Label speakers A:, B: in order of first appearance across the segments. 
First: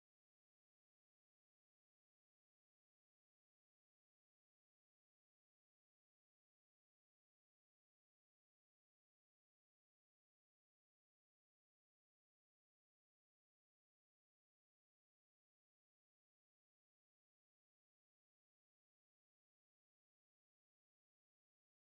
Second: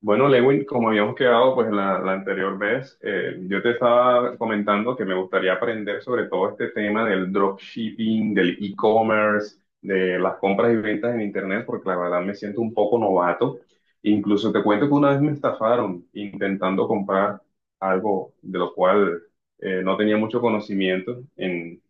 A: Bueno, Lewin, como habíamos quedado pues la anterior vez, yo te estaba comentando que me gustaría aprender sobre todo este tema del dropshipping, del e-commerce, de las compras y ventas en internet, porque la verdad me siento un poco novato. Incluso te cuento que una vez me estafaron intentando comprar algo de lo cual no tenía mucho conocimiento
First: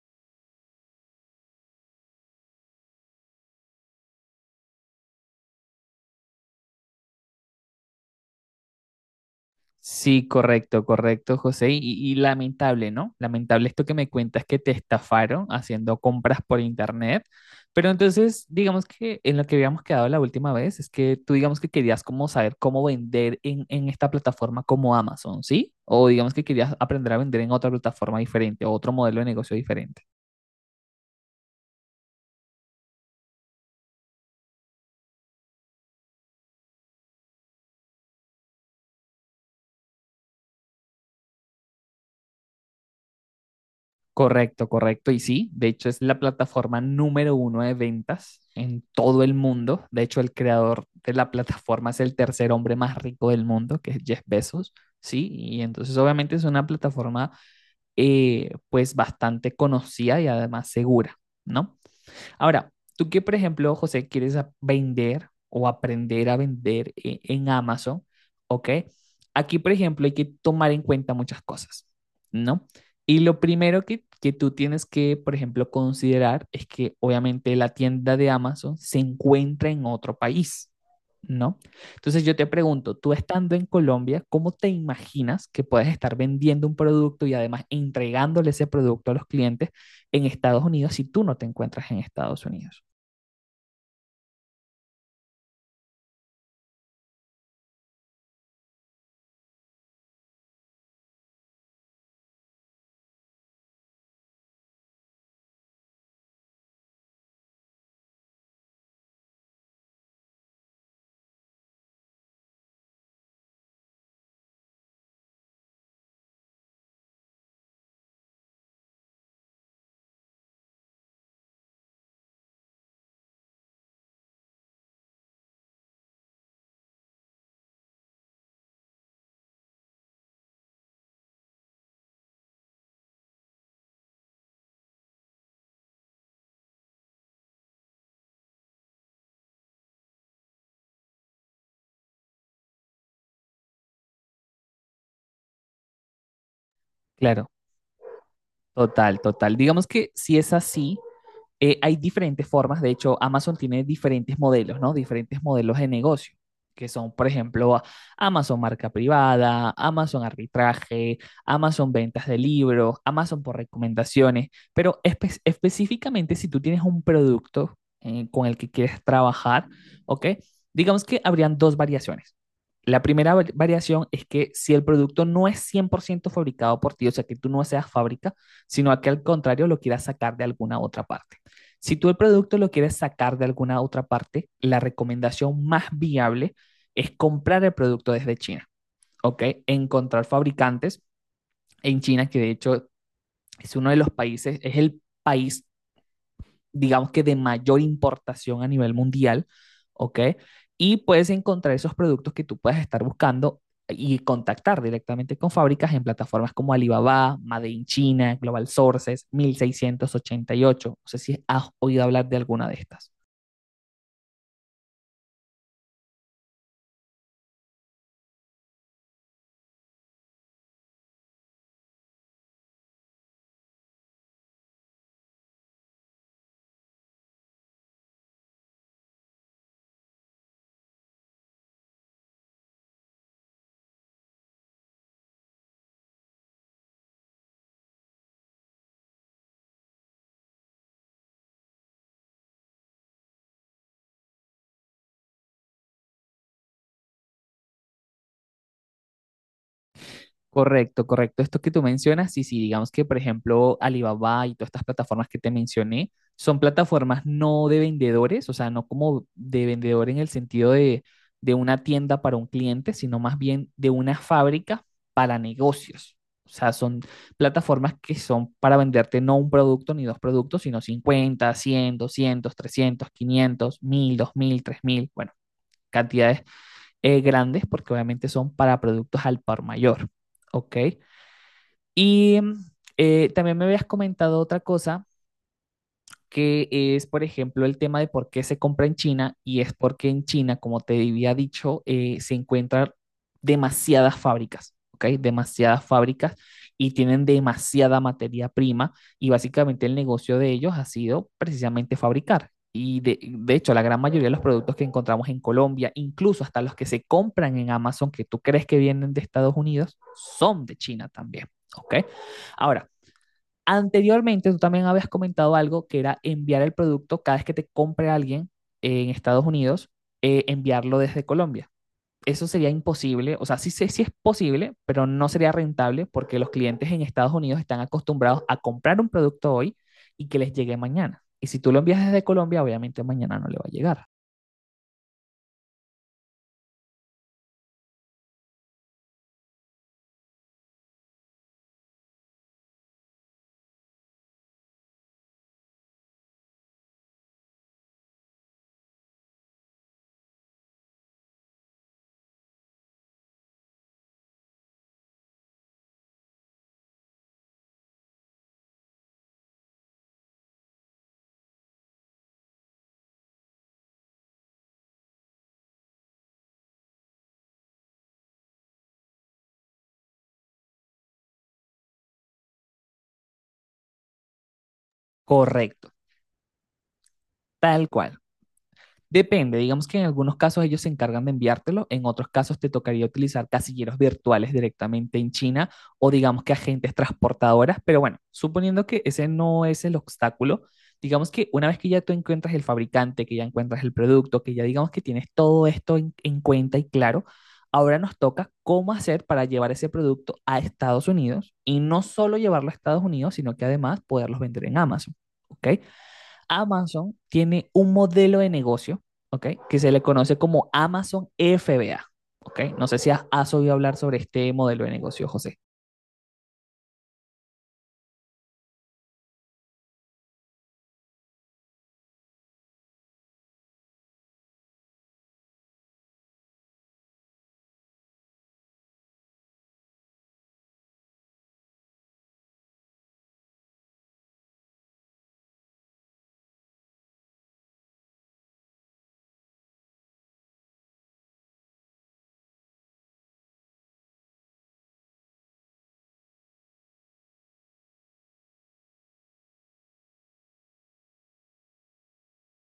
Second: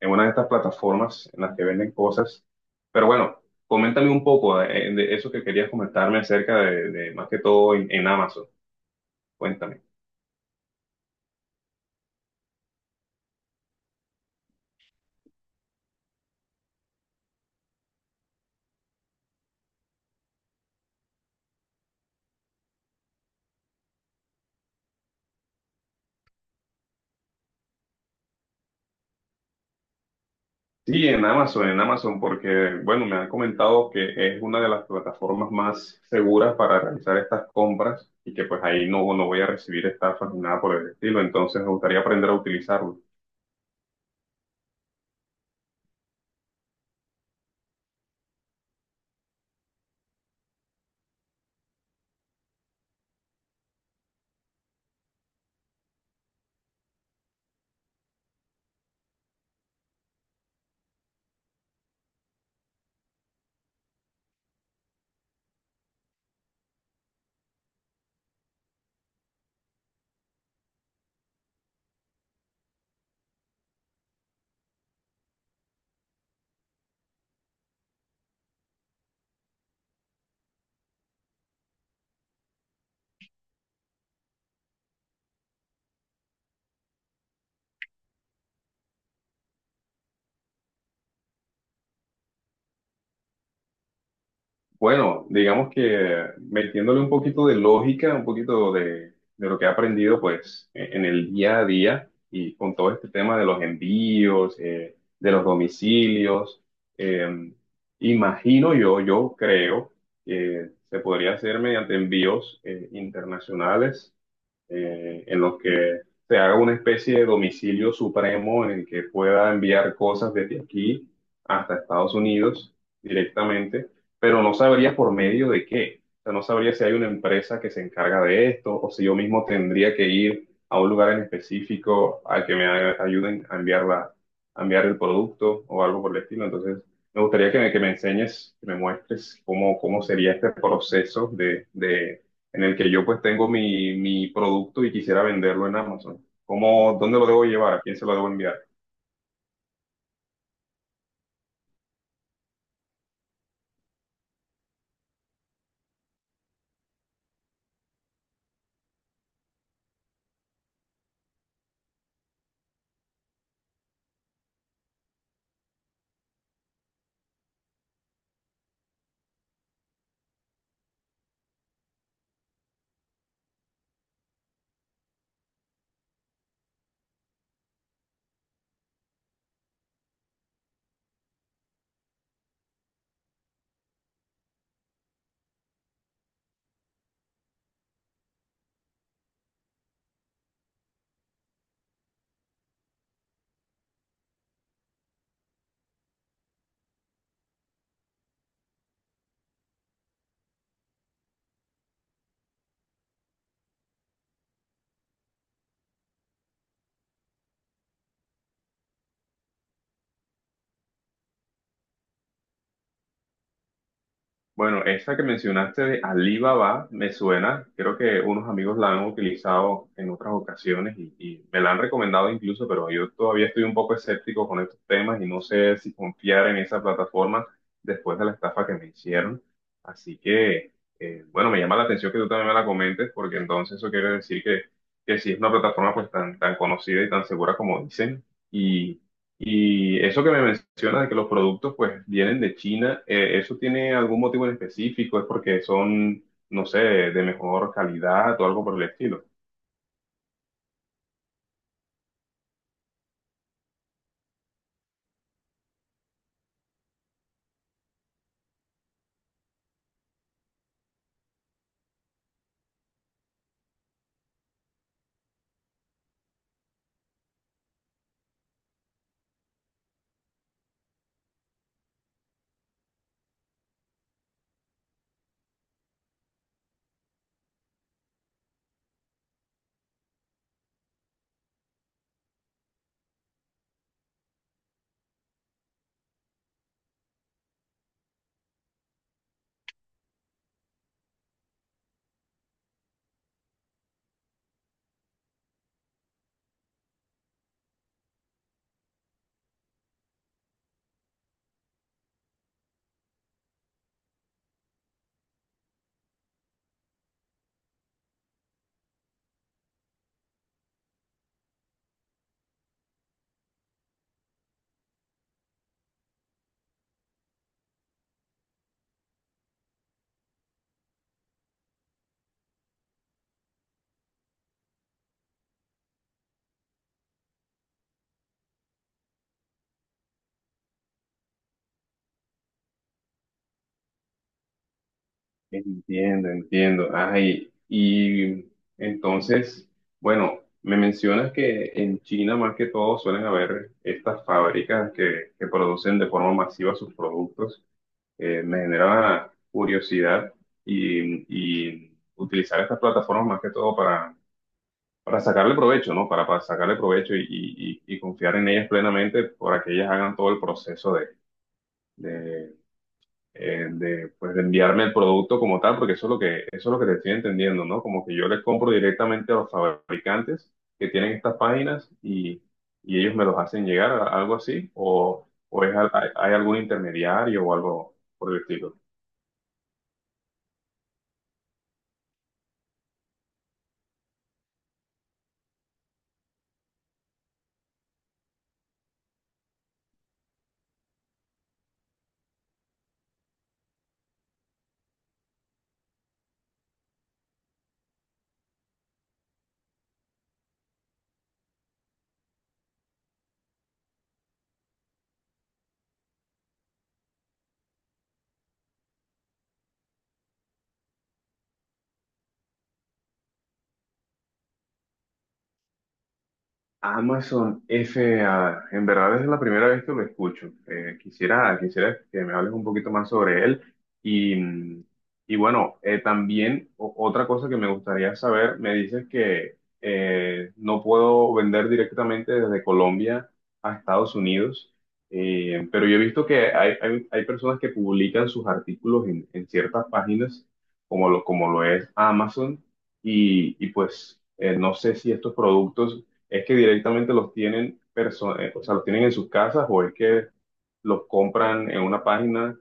A: en una de estas plataformas en las que venden cosas. Pero bueno, coméntame un poco eso que querías comentarme acerca de más que todo en Amazon. Cuéntame.
B: Sí, correcto, correcto, José. Y lamentable, ¿no? Lamentable esto que me cuentas que te estafaron haciendo compras por internet. Pero entonces, digamos que en lo que habíamos quedado la última vez es que tú digamos que querías como saber cómo vender en esta plataforma como Amazon, ¿sí? O digamos que querías aprender a vender en otra plataforma diferente o otro modelo de negocio diferente.
A: Sí, en Amazon, porque bueno, me han comentado que es una de las plataformas más seguras para realizar estas compras y que pues ahí no, no voy a recibir estafas ni nada por el estilo, entonces me gustaría aprender a utilizarlo.
B: Correcto, correcto. Y sí, de hecho es la plataforma número uno de ventas en todo el mundo. De hecho, el creador de la plataforma es el tercer hombre más rico del mundo, que es Jeff Bezos. Sí, y entonces obviamente es una plataforma pues bastante conocida y además segura, ¿no? Ahora, tú que, por ejemplo, José, quieres vender o aprender a vender en Amazon, ¿ok? Aquí, por ejemplo, hay que tomar en cuenta muchas cosas, ¿no? Y lo primero que tú tienes que, por ejemplo, considerar es que obviamente la tienda de Amazon se encuentra en otro país, ¿no? Entonces yo te pregunto, tú estando en Colombia, ¿cómo te imaginas que puedes estar vendiendo un producto y además entregándole ese producto a los clientes en Estados Unidos si tú no te encuentras en Estados Unidos?
A: Bueno, digamos que metiéndole un poquito de lógica, un poquito de lo que he aprendido pues en el día a día y con todo este tema de los envíos, de los domicilios, eh, imagino yo, yo creo que se podría hacer mediante envíos internacionales en los que se haga una especie de domicilio supremo en el que pueda enviar cosas desde aquí hasta Estados Unidos directamente, pero no sabría por medio de qué. O sea, no sabría si hay una empresa que se encarga de esto o si yo mismo tendría que ir a un lugar en específico al que ayuden a enviar a enviar el producto o algo por el estilo. Entonces, me gustaría que me enseñes, que me muestres cómo, cómo sería este proceso de en el que yo pues tengo mi producto y quisiera venderlo en Amazon. ¿Cómo, dónde lo debo
B: Claro,
A: llevar? ¿A quién se lo debo enviar?
B: total, total. Digamos que si es así, hay diferentes formas. De hecho, Amazon tiene diferentes modelos, ¿no? Diferentes modelos de negocio, que son, por ejemplo, Amazon marca privada, Amazon arbitraje, Amazon ventas de libros, Amazon por recomendaciones, pero específicamente si tú tienes un producto con el que quieres trabajar, ¿ok? Digamos que habrían dos variaciones. La primera variación es que si el producto no es 100% fabricado por ti, o sea, que tú no seas fábrica, sino que al contrario lo quieras sacar de alguna otra parte. Si tú el producto lo quieres sacar de alguna otra parte, la recomendación más viable es comprar el producto desde China, ¿ok? Encontrar fabricantes en China, que de hecho es uno de los países, es el país, digamos que de mayor importación a nivel mundial, ¿ok? Y puedes encontrar esos productos que tú puedas estar buscando y contactar directamente con fábricas en plataformas como Alibaba, Made in China, Global Sources, 1688. No sé si has oído hablar de alguna de estas.
A: Bueno, esa que mencionaste de Alibaba me suena, creo que unos amigos la han utilizado en otras ocasiones y me la han recomendado incluso, pero yo todavía estoy un poco escéptico con estos temas y no sé si confiar en esa plataforma después de la estafa que me hicieron. Así que, bueno, me llama la atención que tú también me la comentes porque entonces eso quiere decir que sí es una plataforma pues tan conocida y tan segura como dicen y eso que me mencionas de que los productos pues vienen de China, ¿eso tiene algún motivo en específico? ¿Es porque son, no sé, de mejor calidad o algo por el estilo?
B: Correcto, correcto. Esto que tú mencionas, sí, sí, digamos que, por ejemplo, Alibaba y todas estas plataformas que te mencioné son plataformas no de vendedores, o sea, no como de vendedor en el sentido de una tienda para un cliente, sino más bien de una fábrica para negocios. O sea, son plataformas que son para venderte no un producto ni dos productos, sino 50, 300, 500, 1000, 2000, 3000, bueno, cantidades grandes, porque obviamente son para productos al por mayor. ¿Ok? Y también me habías comentado otra cosa, que es, por ejemplo, el tema de por qué se compra en China, y es porque en China, como te había dicho, se encuentran demasiadas fábricas, ¿ok? Demasiadas fábricas y tienen demasiada materia prima, y básicamente el negocio de ellos ha sido precisamente fabricar. Y de hecho, la gran mayoría de los productos que encontramos en Colombia, incluso hasta los que se compran en Amazon, que tú crees que vienen de Estados Unidos, son de China también, ¿ok? Ahora, anteriormente, tú también habías comentado algo que era enviar el producto cada vez que te compre alguien en Estados Unidos, enviarlo desde Colombia. Eso sería imposible, o sea, sí, sé sí es posible, pero no sería rentable porque los clientes en Estados Unidos están acostumbrados a comprar un producto hoy y que les llegue mañana. Y si tú lo envías desde Colombia, obviamente mañana no le va a llegar.
A: Entiendo, entiendo. Ay, y entonces, bueno, me mencionas que en China más que todo suelen haber estas fábricas que producen de forma masiva sus productos. Me genera curiosidad y utilizar estas plataformas más que todo para sacarle provecho, ¿no? Para sacarle provecho y, y confiar en ellas plenamente para que ellas hagan todo el proceso de, de pues, de enviarme el producto como tal, porque eso es lo que, eso es lo que te estoy entendiendo, ¿no? Como que yo les compro directamente a los fabricantes que tienen estas páginas y ellos me los hacen llegar, algo así,
B: Correcto,
A: hay, hay algún intermediario o
B: tal
A: algo
B: cual.
A: por el estilo.
B: Depende, digamos que en algunos casos ellos se encargan de enviártelo, en otros casos te tocaría utilizar casilleros virtuales directamente en China o digamos que agentes transportadoras, pero bueno, suponiendo que ese no es el obstáculo, digamos que una vez que ya tú encuentras el fabricante, que ya encuentras el producto, que ya digamos que tienes todo esto en cuenta y claro, ahora nos toca cómo hacer para llevar ese producto a Estados Unidos y no solo llevarlo a Estados Unidos, sino que además poderlos vender en Amazon. ¿Ok? Amazon tiene un modelo de negocio, ¿ok?, que se le conoce como Amazon FBA, ¿ok? No sé si has oído hablar sobre este modelo de negocio, José.
A: Amazon FAA, en verdad es la primera vez que lo escucho. Quisiera, quisiera que me hables un poquito más sobre él. Y, y bueno, también otra cosa que me gustaría saber, me dices que no puedo vender directamente desde Colombia a Estados Unidos. Pero yo he visto que hay personas que publican sus artículos en ciertas páginas, como lo es Amazon, y pues no sé si estos productos. ¿Es que directamente los tienen o sea, los tienen en sus casas o es que los compran en una página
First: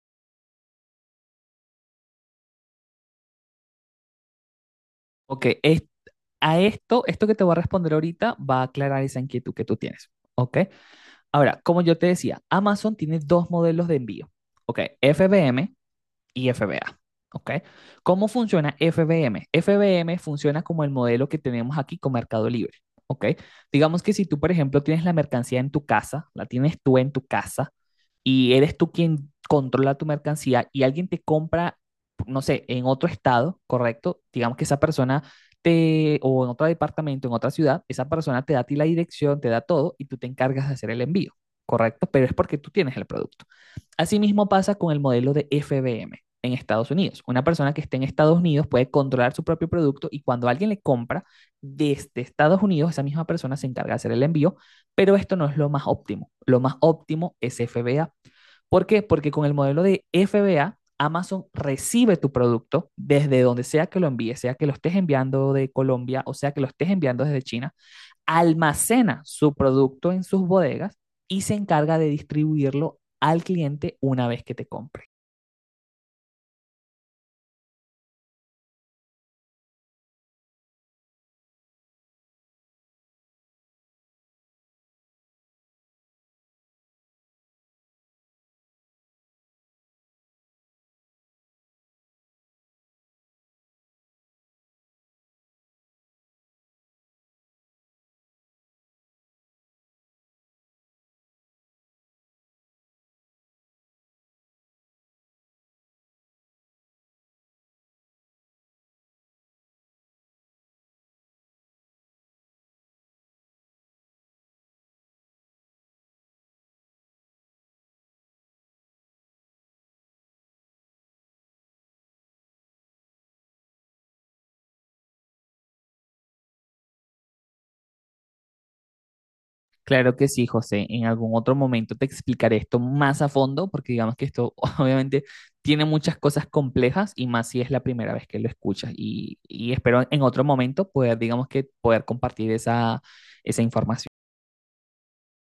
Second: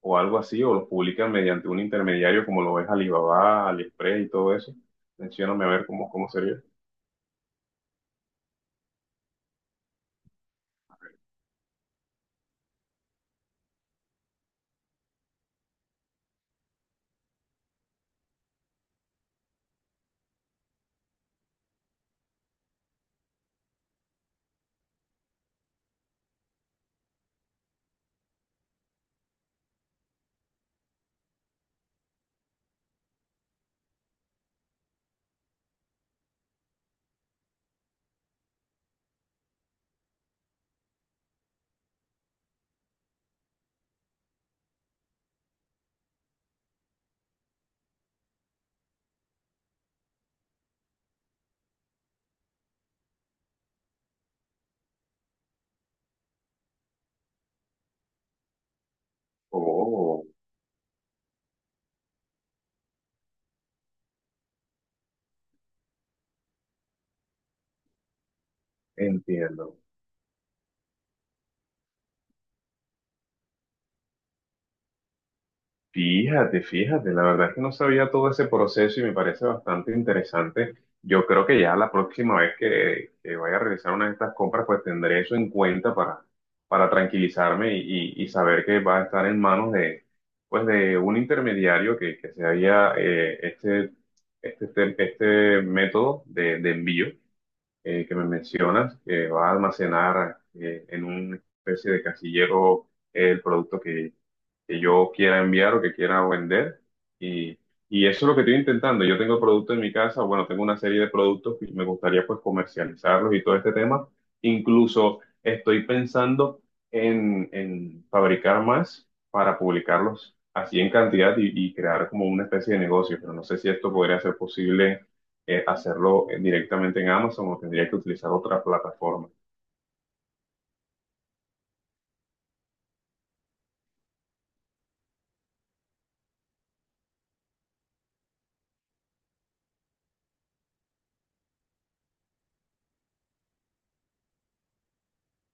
A: o algo así o los publican mediante un intermediario como lo es Alibaba, AliExpress y todo eso?
B: Ok,
A: Mencióname a
B: es,
A: ver cómo, cómo
B: a
A: sería.
B: esto, esto que te voy a responder ahorita va a aclarar esa inquietud que tú tienes, ¿ok? Ahora, como yo te decía, Amazon tiene dos modelos de envío, ¿ok? FBM y FBA. ¿Ok? ¿Cómo funciona FBM? FBM funciona como el modelo que tenemos aquí con Mercado Libre. ¿Ok? Digamos que si tú, por ejemplo, tienes la mercancía en tu casa, la tienes tú en tu casa y eres tú quien controla tu mercancía y alguien te compra, no sé, en otro estado, ¿correcto? Digamos que esa persona te, o en otro departamento, en otra ciudad, esa persona te da a ti la dirección, te da todo y tú te encargas de hacer el envío, ¿correcto? Pero es porque tú tienes el producto. Asimismo pasa con el modelo de FBM en Estados Unidos. Una persona que esté en Estados Unidos puede controlar su propio producto y cuando alguien le compra desde Estados Unidos, esa misma persona se encarga de hacer el envío, pero esto no es lo más óptimo. Lo más óptimo es FBA. ¿Por qué? Porque con el modelo de
A: Oh,
B: FBA, Amazon recibe tu producto desde donde sea que lo envíes, sea que lo estés enviando de Colombia o sea que lo estés enviando desde China, almacena su
A: entiendo.
B: producto en sus bodegas y se encarga de distribuirlo al cliente una vez que te compre.
A: Fíjate, fíjate, la verdad es que no sabía todo ese proceso y me parece bastante interesante. Yo creo que ya la próxima vez que vaya a realizar una de estas compras, pues tendré eso en cuenta para tranquilizarme y, y saber que va a estar en manos de, pues de un intermediario que se haga este método de envío que me mencionas, que va a almacenar en una especie de casillero el producto que yo quiera enviar o que quiera vender. Y, y eso es lo que estoy intentando. Yo tengo productos en mi casa, bueno, tengo una serie de productos que me gustaría pues comercializarlos y todo este tema. Incluso estoy pensando en fabricar más para publicarlos así en cantidad y crear como una especie de negocio, pero no sé si esto podría ser posible hacerlo directamente en Amazon o tendría que utilizar otra plataforma.
B: Claro que sí, José. En algún otro momento te explicaré esto más a fondo, porque digamos que esto obviamente tiene muchas cosas complejas y más si es la primera vez que lo escuchas. Y espero en otro momento poder, digamos que, poder compartir esa, esa información.